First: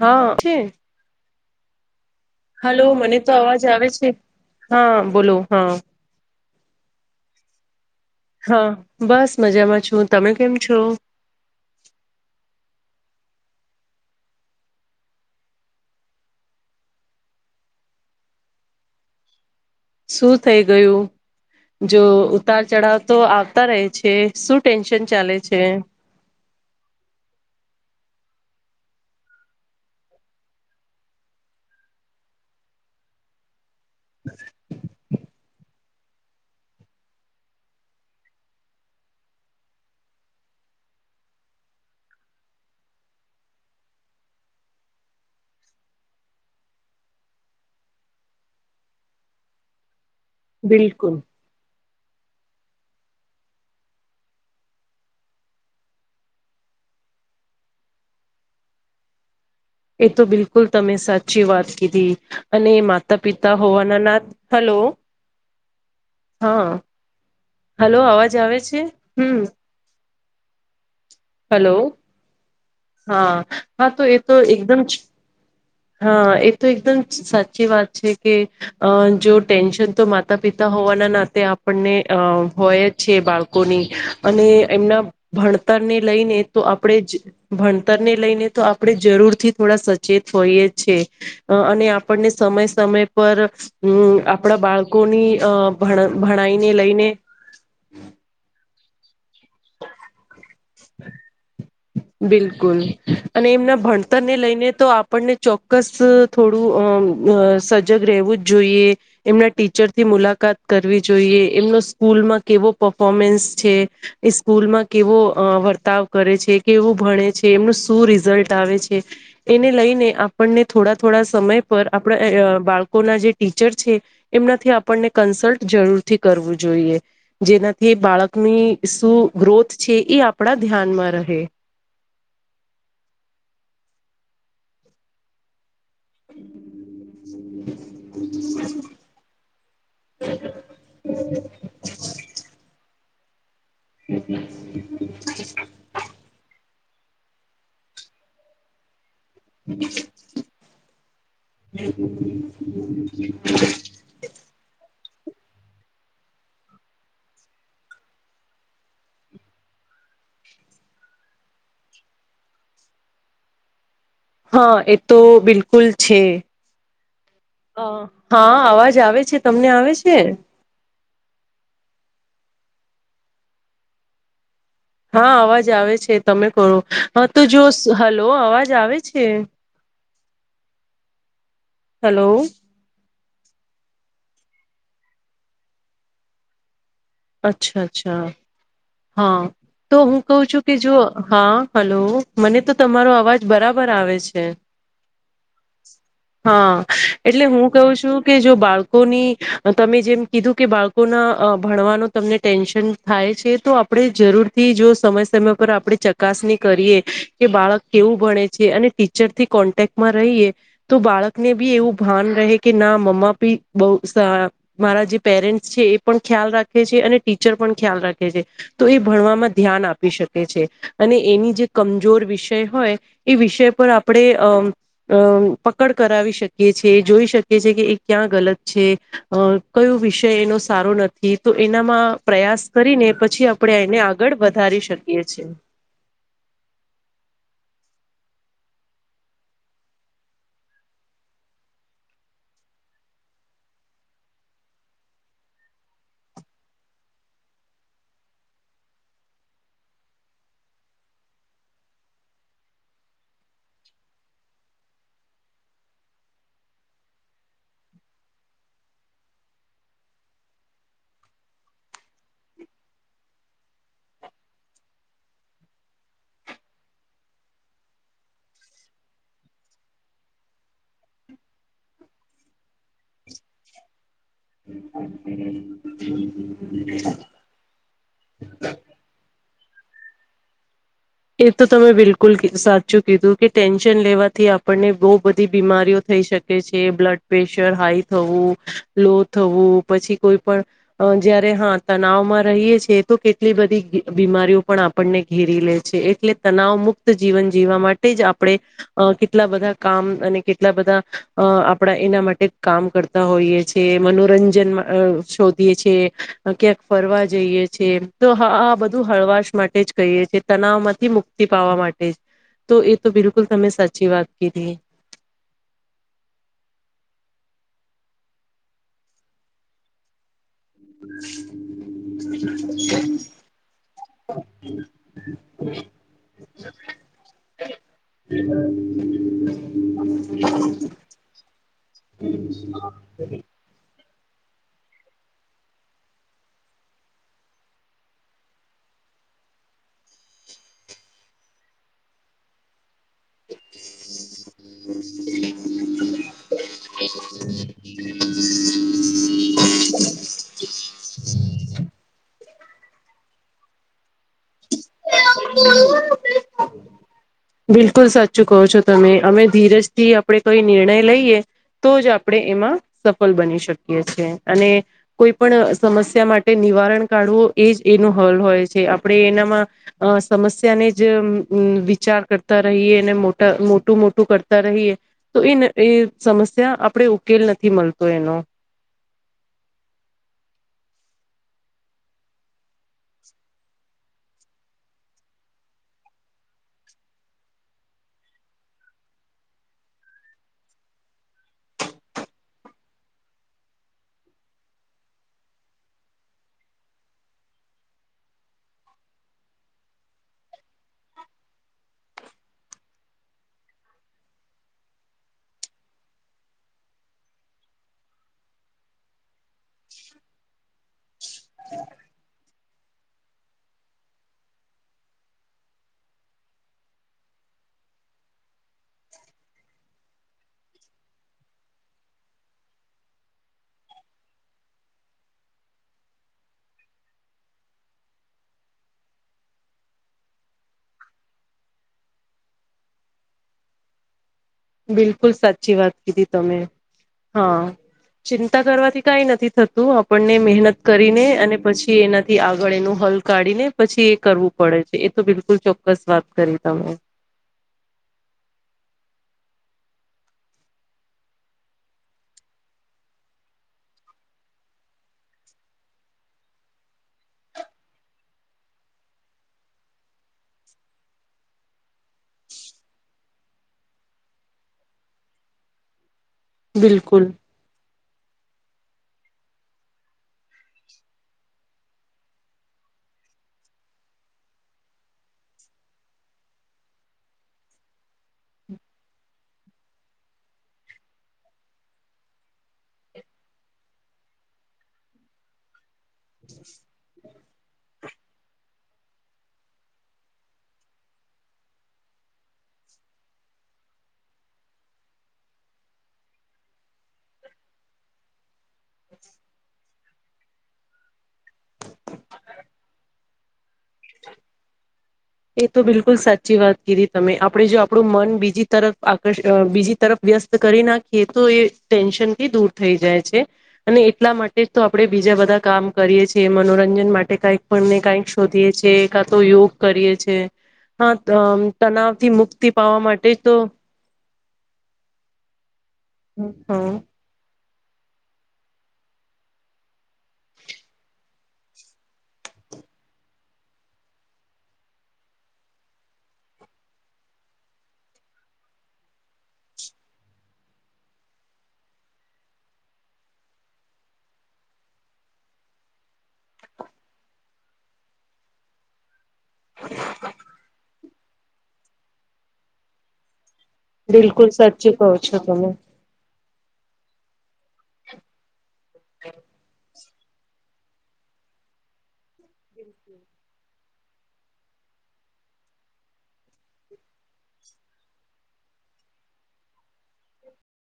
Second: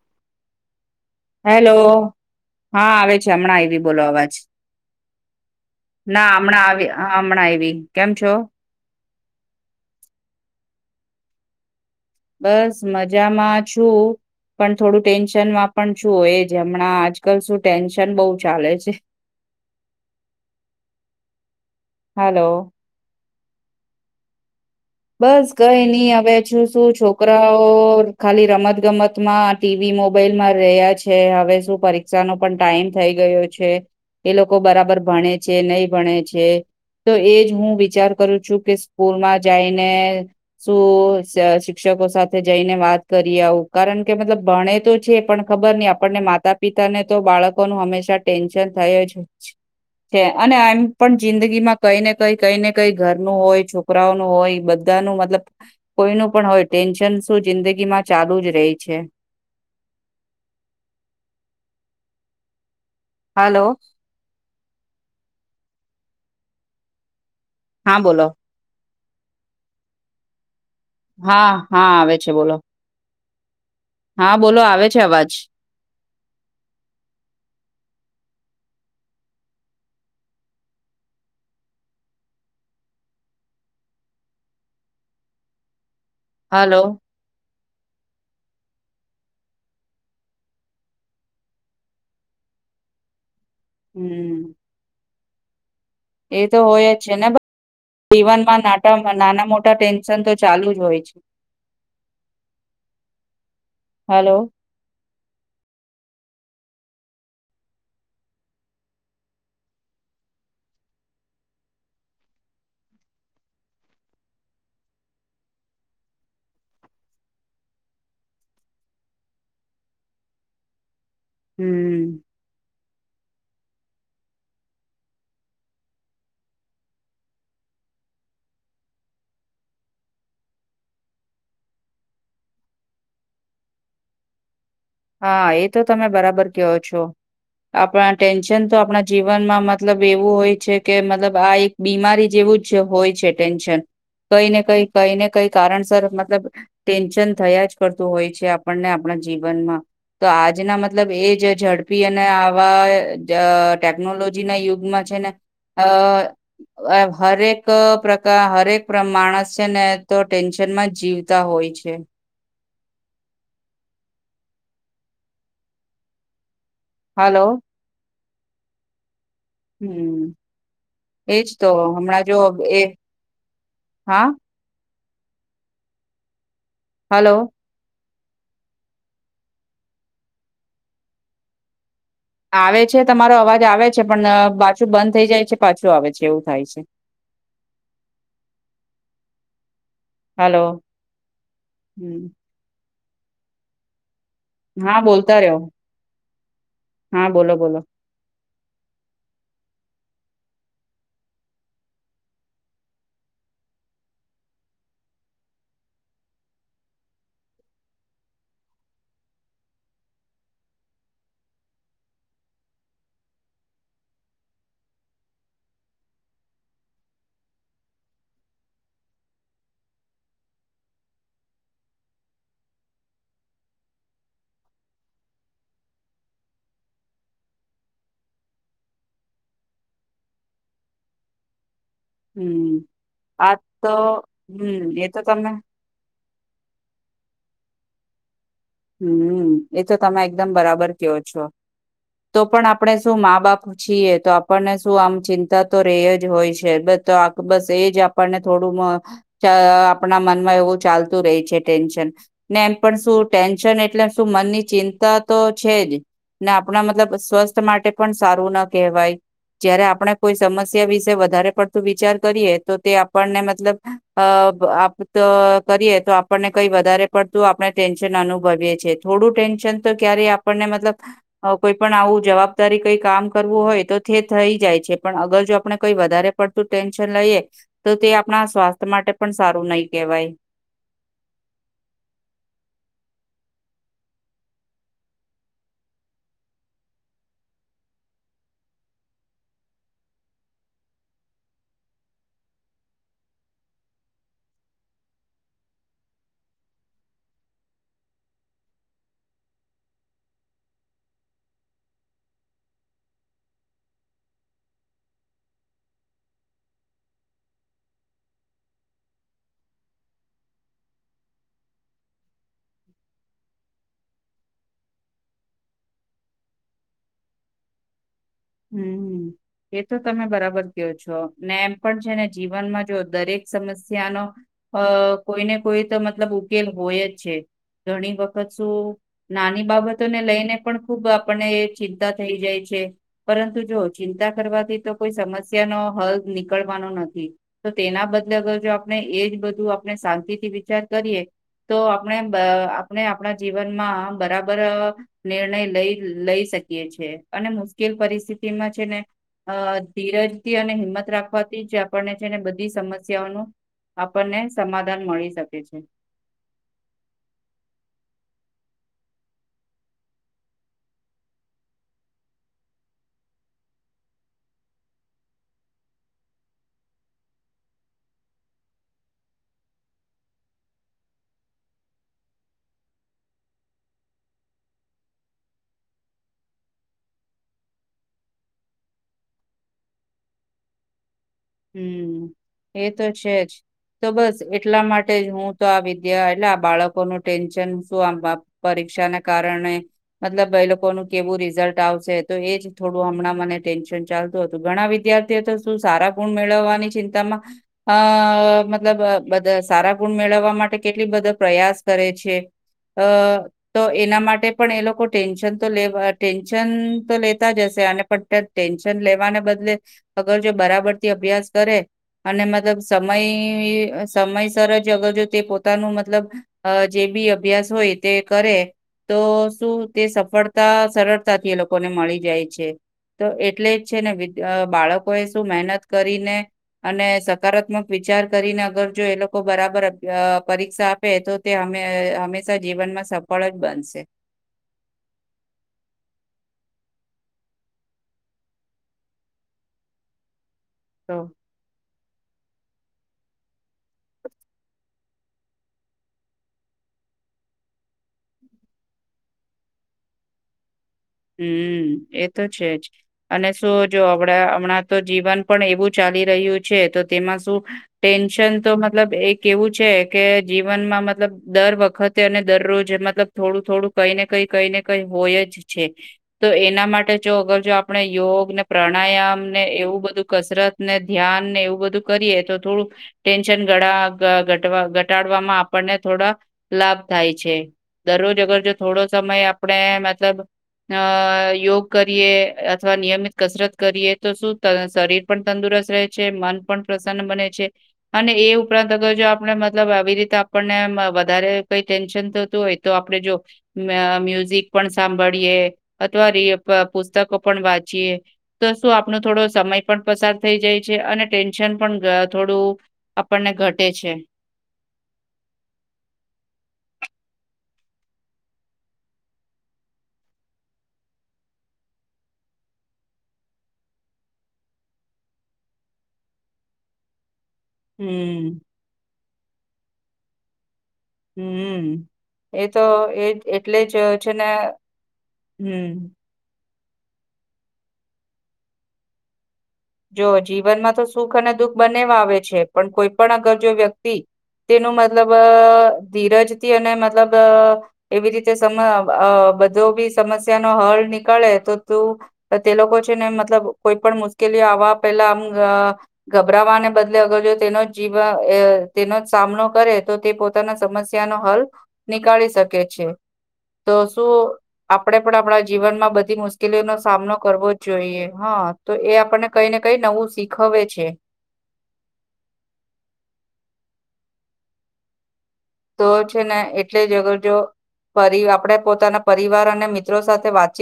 હા છે. Hello. Hello હા આવે મને છે તો હમણાં અવાજ આવી આવે બોલો છે અવાજ હા બોલો હા ના હમણાં આવી હમણાં આવી કેમ છો હા બસ મજામાં છું તમે કેમ છો બસ મજામાં છું. પણ થોડું ટેન્શનમાં પણ શું હોય જે હમણાં આજકાલ શું ટેન્શન બહુ ચાલે છે. શું થઈ ગયું જો હાલો ઉતાર ચઢાવ તો આવતા રહે છે શું. ટેન્શન ચાલે બસ છે કઈ નઈ હવે છું શું છોકરાઓ. ખાલી રમત ગમતમાં ટીવી મોબાઈલમાં રહ્યા છે હવે શું પરીક્ષાનો પણ ટાઈમ થઈ ગયો. ગયો છે એ લોકો બરાબર ભણે છે ન. ભ છે તો એજ હું વિચાર કરું છું કે સ્કૂલમાં. જઈને શું શિક્ષકો સાથે જઈને વાત કરી આવું કારણ કે મતલબ. ભણે તો છે પણ ખબર નહી આપણને માતા પિતાને તો બાળકોનું હંમેશા ટેન્શન થય જ. છે અને એમ બિલકુલ પણ જિંદગી માં કઈ ને કઈ કઈ ને કઈ ઘર નનું હોય છોકરાઓ. હોય બધા ન મતલબ કોઈ ન પણ હોય ટેન્શન શું જિંદગી માં ચાલુ જ રહી છે. એ તો બિલકુલ તમે સાચી વાત કીધી અને. ત પિતા હાલો હોવાનાનાથ હલો હા. હલો હા બોલો અવાજ આવે છે હમ. હા હલો હા આવે છે બોલો. હા હા તો એ તો બોલો એકદમ. આવે છે અવાજ હા એ તો એકદમ સાચી વાત છે કે અ જો ટેન્શન તો માતા પિતા હોવા ના નાતે આપણને અ હોય જ છે બાળકોની અને એમના ભણતરને લઈને તો હલો આપડે જ ભણતરને લઈને તો આપણે જરૂરથી થોડા સચેત હોઈએ જ છે અને આપણને સ મય સમય પર અં હમ આપણા બાળકોની અ ભ ભણાઈને લઈ જેના પ જીવનમાં નાટ નાના મોટા ટેન્શન તો ચાલુ જ હોય છે બિલકુલ અને એમના ભણતરને હલો લઈને તો આપણને ચોક્કસ થોડું અ સજગ રેવું જ જોઈએ એમના ટીચરથી મુલાકાત કરવી જ જોઈએ એમનો સ્કૂલમાં કેવો પફોમન્સ છે, એ સ્કૂલમાં કેવો વર્તાવ કરે છે કેવું ભણે છે, એમનું શું રિઝલ્ટ આવે છે, એને લઈને આપણને થોડા થોડા સમય પર હમ આપડા બાળકોના જે ટીચર છે, એમનાથી આપણને કન્સલ્ટ જરૂરથી કરવું જો જોઈએ જેનાથી એ બાળકની શું ગ્રોથ છે, એ આપડા ધ્યાનમાં રહે. હા, એ તો તમે બરાબર કયો છો. આપણા ટેન્શન તો આપણા જીવનમાં મતલબ એવું હોય છે કે મતલબ આ એક બીમારી જેવ વુ જ હોય છે ટેન્શન કઈ ને કઈ કઈ ને કઈ કારણસર મતલબ ટેન્શન થયા જ કરતું હોય છે આપણને આપણા જીવનમાં તો આજના મતલબ એ જ ઝડપી અને આવા જ ટેકનોલોજી ના યુ ગમાં છે ને અ અ હરેક પ્રકા હરેક પ્ર માણસ છે ને તો ટેન્શ નમાં જીવતા હોય છે [inaudible] હાં, એ તો બિલકુલ છે. હાલો. હા, અવાજ આવે છે, તમને આવે છે? હમ્મ એજ તો હમણાં જો એ હા હા, અવાજ આવે છે, તમે કરો, હા હલો તો જો હલો, અવાજ આવે છે. હલો. આવે છે તમારો અવાજ આવે છે પણ પાછું બંધ થઈ જાય છે પાછું આવે છે એવું થાય છે. અચ્છા, અચ્છા, હાં. તો હું કઉ હલો છું કે જો હા હલો હમ મને તો તમારો અવાજ બરાબર આવે છે. હા બોલતા રયો હા એટલે હું કહું છું કે જો બાળકોની તમે જેમ કીધું કે બાળકોના અ ભણવાનો તમને ટેન્શન થાય છે તો આપડે જરૂરથી જો સમય સમય પર આપડે ચકાસણી કરીએ કે બાળક કેવું ભણે છે અને ટીચરથી કોન્ટેક્ટમાં રહીએ તો બાળકને બી એવું ભા ભાન રહે કે ના મમા બી બઉ સા મારા જે પેરેન્ટ્ છે એ પણ ખ્યાલ રા ખે છે અને ટીચર પણ ખ્યાલ રાખે છે, તો એ ભણવામાં ધ્યાન આપી શકે છે અને એની જે કમજોર વિષય હોય એ વિષય પર આપડે અ પકડ કરાવી શકીએ છે જોઈ શકીએ છે કે એ ક્યાં ગલત છે, અ કયો વિષય એનો સારો નથી. માં પ્રયાસ હમ કરીને પછી આ આપણે તો એને આગળ હમ વધારી એ તો શકીએ છે. તમે હમ્મ, એ તો તમે એકદમ બરાબર કયો છો. તો પણ આપણે શું મા બાપ છીએ, તો આપણને શું આમ ચિંતા તો રેય જ હોય છે, બધ તો આપ બસ એ જ આપણને થોડું મ ચ અ આપણના મનમાં એવું ચાલતું રેય છે ટેન્શ ન ને એમ પણ શું ટેન્શન એટલે શું મનની ચિંતા તો છે જ ને આપણા મતલબ સ્વસ્થ માટે પણ સારું ન કહેવાય. જયારે આપણે કોઈ સમસ્યા વિશે વધારે પડતું વિચાર કરીએ, તો તે આપણને મતલબ અ અપ આપ તો કરીએ તો આપણને કઈ વધારે પડતું આપણે ટેન્ અનુભવી થોડું ટેન્શન તો ક્યારે આપણને મતલબ કોઈ પણ આવું જવાબદારી કઈ કામ કરવું હોય તો તે થઈ જાય છે પણ અગર જો આપણે કઈ વધારે પડતું ટેન્શન લઈએ તો તે આપણા સ્વાસ્થ્ય માટે પણ સારું નહી કહેવાય એ તો તમે બિલકુલ સાચું કીધું કે ટેન્શન લેવાથી આપણને બહુ બધી બીમારીઓ થ થઈ શકે છે બ્લડ પ્રેશર હાઈ થવું લો થવું પછી કોઈ પણ જયારે હા તનાવ માં રહીએ છેએ તો કેટલી બધી બીમારીઓ પણ આપણને ઘેરી લે એટલે તનાવ મુક્ત જીવન જીવવા માટે જ આપણે કેટલા બધા કામ અને કેટલા બધા બ આપણા એના માટે કામ કરતા હોઈએ છ છેએ મનોરંજન શોધીએ છએ ક્યાંક ફરવા જઈએ છે તો આ બધું હળવાશ માટે જ કહીએ છે તનાવ માંથી મુક્તિ પાવા માટે તો એ તો બિલકુલ તમે સાચી વાત કીધી [inaudible] હમ એ તો તમે બરાબર એમ પણ છેને જીવનમાં જો દરેક સમસ્યા નો કોઈને કોઈ કોઈ તો મતલબ ઉકેલ હોય જ છે ઘણી વખત શું નાની બાબતોને લઈને પણ ખુબ આપણને ચિંતા થઈ જાય છે પરંતુ જો ચિંતા કરવાથી તો કોઈ સમસ્યા નો હલ નીકળવાનો નથી તો તેના બદલે અગર જો આપણે એજ બધું આપણે શાંતિ થી વિચાર કરીએ તો આપણે આપણા જીવનમાં બરાબર નિર્ણય લઈ લઈ શકીએ છેએ અને મુ મુશ્કેલ પરિસ્થિતિમાં છે ને અ ધીરજથી અને હિંમત રાખવાથી જ આપણને બધી સમસ્યાઓ ન આપણને સમાધાન મળી શકે છે બિલકુલ સાચું કહો છો તમે અમે ધીરજથી આપડણે કોઈ નિર્ણય લઈએ તો જ આપણે એમાં સફળ બની શકીએ છીએ અને કોઈ પણ સમસ્યા માટે નિવારણ કાઢવું એ જ એનો હલ હોય છે આપણે એનામાં સમસ્યાને જ વિચાર કરતા રહીએ ને મોટ મોટું મોટું કરતા રહીએ તો એ એ સમસ્યા આપણે ઉકેલ નથી મળતો એનો હમ એ તો છે જ તો બસ એટલા માટે જ હું તો આ વિદ્યા એટલે આ બાળકોનું ટેન્શન શું આમ શા કારણે મતલબ લોકો ન કેવું રિઝલ્ટ આવશે તો એજ થોડું હમણાં મનેન્ ચાલતું હતું ઘણા વિદ્યાર્થીઓ તો શું સારા ગુ મેળવવાની ચિંતામાં અ મતલબ બ સારા ગુણ મેળવવા માટે કેટલી બધો પ્રયાસ કરે છે અ તો એના માટે પણ એ લોકો ટેન્શન તો લે ટેન્શન તો લેતા જ હશે પ ટેન્શન લેવાને બદલે અગર જો બરાબરથી અભ્યાસ કરે અને મતલબ સમય સમયસર જ અગર જો તે પોતાનું મતલબ જે બી અભ્યાસ હોય તે કરે તો શું તે સફળતા સરળતાથી એ લોકોને મળી જાય છે તો એટલે જ છે ને બાળકો એ શું મહેનત કરીને અને સકારાત્મક વિચાર કરીને અગર જો એ લોકો બરાબર પરીક્ષા આપે તો તે હંમેશા જીવનમાં સફળ જ બનશે બિલકુલ સાચી વાત કીધી તમે હા ચિંતા કરવાથી કઈ નથી થતું આપણને મહેનત તો કરીને અને પછી એના થી આગળ એનું હલ કાઢી ને પછી એ કરવું પડે છે એ તો બિલકુલ ચોક્કસ વાત કરી તમે [inaudible] [unintelligible] હમ એ તો છે જ અને શું જો હમણાં હમણાં તો જીવન પણ એવું ચાલ રહ છે તો તેમાં શું ટેન્શન તો મતલબ એ કેવું છે કે જીવનમાં મતલબ દર વખતે અને દરરોજ મતલબ થોડું થોડું કઈ ને કઈ કઈને કઈ હોય જ તો એના માટે બિલકુલ જો અગર જો આપ આપણે યોગ ને પ્રાણાયામ ને એવું બધું કસરત ને ધ્યાન ને એવું બધું કરીએ તો થોડુંક ટેન્શન ઘટાડવામાં આપણને થોડા લાભ થાય છે. દરરોજ અગર જો થોડો સમય આપણેે મતલબ અ યોગ કરીએ અથવા નિયમિત કસરત કરીએ તો શું શરીર પણ તંદુરસ્ત રહે છે મન પણ પ્રસન્ન બને છે. અને એ ઉપરાંત અગર જો આપણે મતલબ આવી રીતે આપણને વધ કઈ ટેન્શન તો હોય તો આપણે જો મ્યુઝિક પણ સાંભળીએ અથવા ર પુસ્તકો પણ વાંચીએ તો શું આપણો થોડો સમય પણ પસાર થઈ જાય છે અને ટેન્શન પણ થોડું આપણને ઘટે છે. એ તો બિલકુલ સાચી વાત કીધી તમે આપડે જો આપણું મન બીજી તરફ આકર્ષ બીજી તરફ વસ્ કરી નાખીએ તો એ ટેન્શનથી દૂર થઈ જાય છે અને એટલા માટે તો આપણે બીજા બધા કામ કરીએ છીએ મનોરંજન માટે કઈક આપને કઈક હમ્મ, શોધીએ છ છે કા તો યોગ કરીએ છે. હમ એ તો માટે એજ તો એટલે જ છે ને હમ. હમ. જો જીવનમાં તો સુખ અને દુઃખ બનેવા આવે છે પણ કોઈ પણ અગર જો વ્યક્તિ તેનું મતલબ ધીરજથી અને મતલબ એવી રીતે સમ બધો બી સમસ્યા નો હલ નીકળે તો તું તે લોકો છે ને મતલબ કોઈ પણ મુ લી આવા પેલા આમ ગભરાવાને બદલે અગર જો તેનો જીવન તેનો સામનો કરે તો તે પોતાના સમસ્યા ન હલ નીકાળી શકે છે. તો બિલકુલ શું સાચું કહો આપણેે પણ છો આપણા તમે જીવનમાં બધી મુશ મુશકેલી નો સામનો કરવો જોઈએ હા તો એ ક નવું શીખ છે. તો છે ને એટલે જ અગર જો આપે પોતાના પરિવાર અને મિત્રો સાથે વાતચી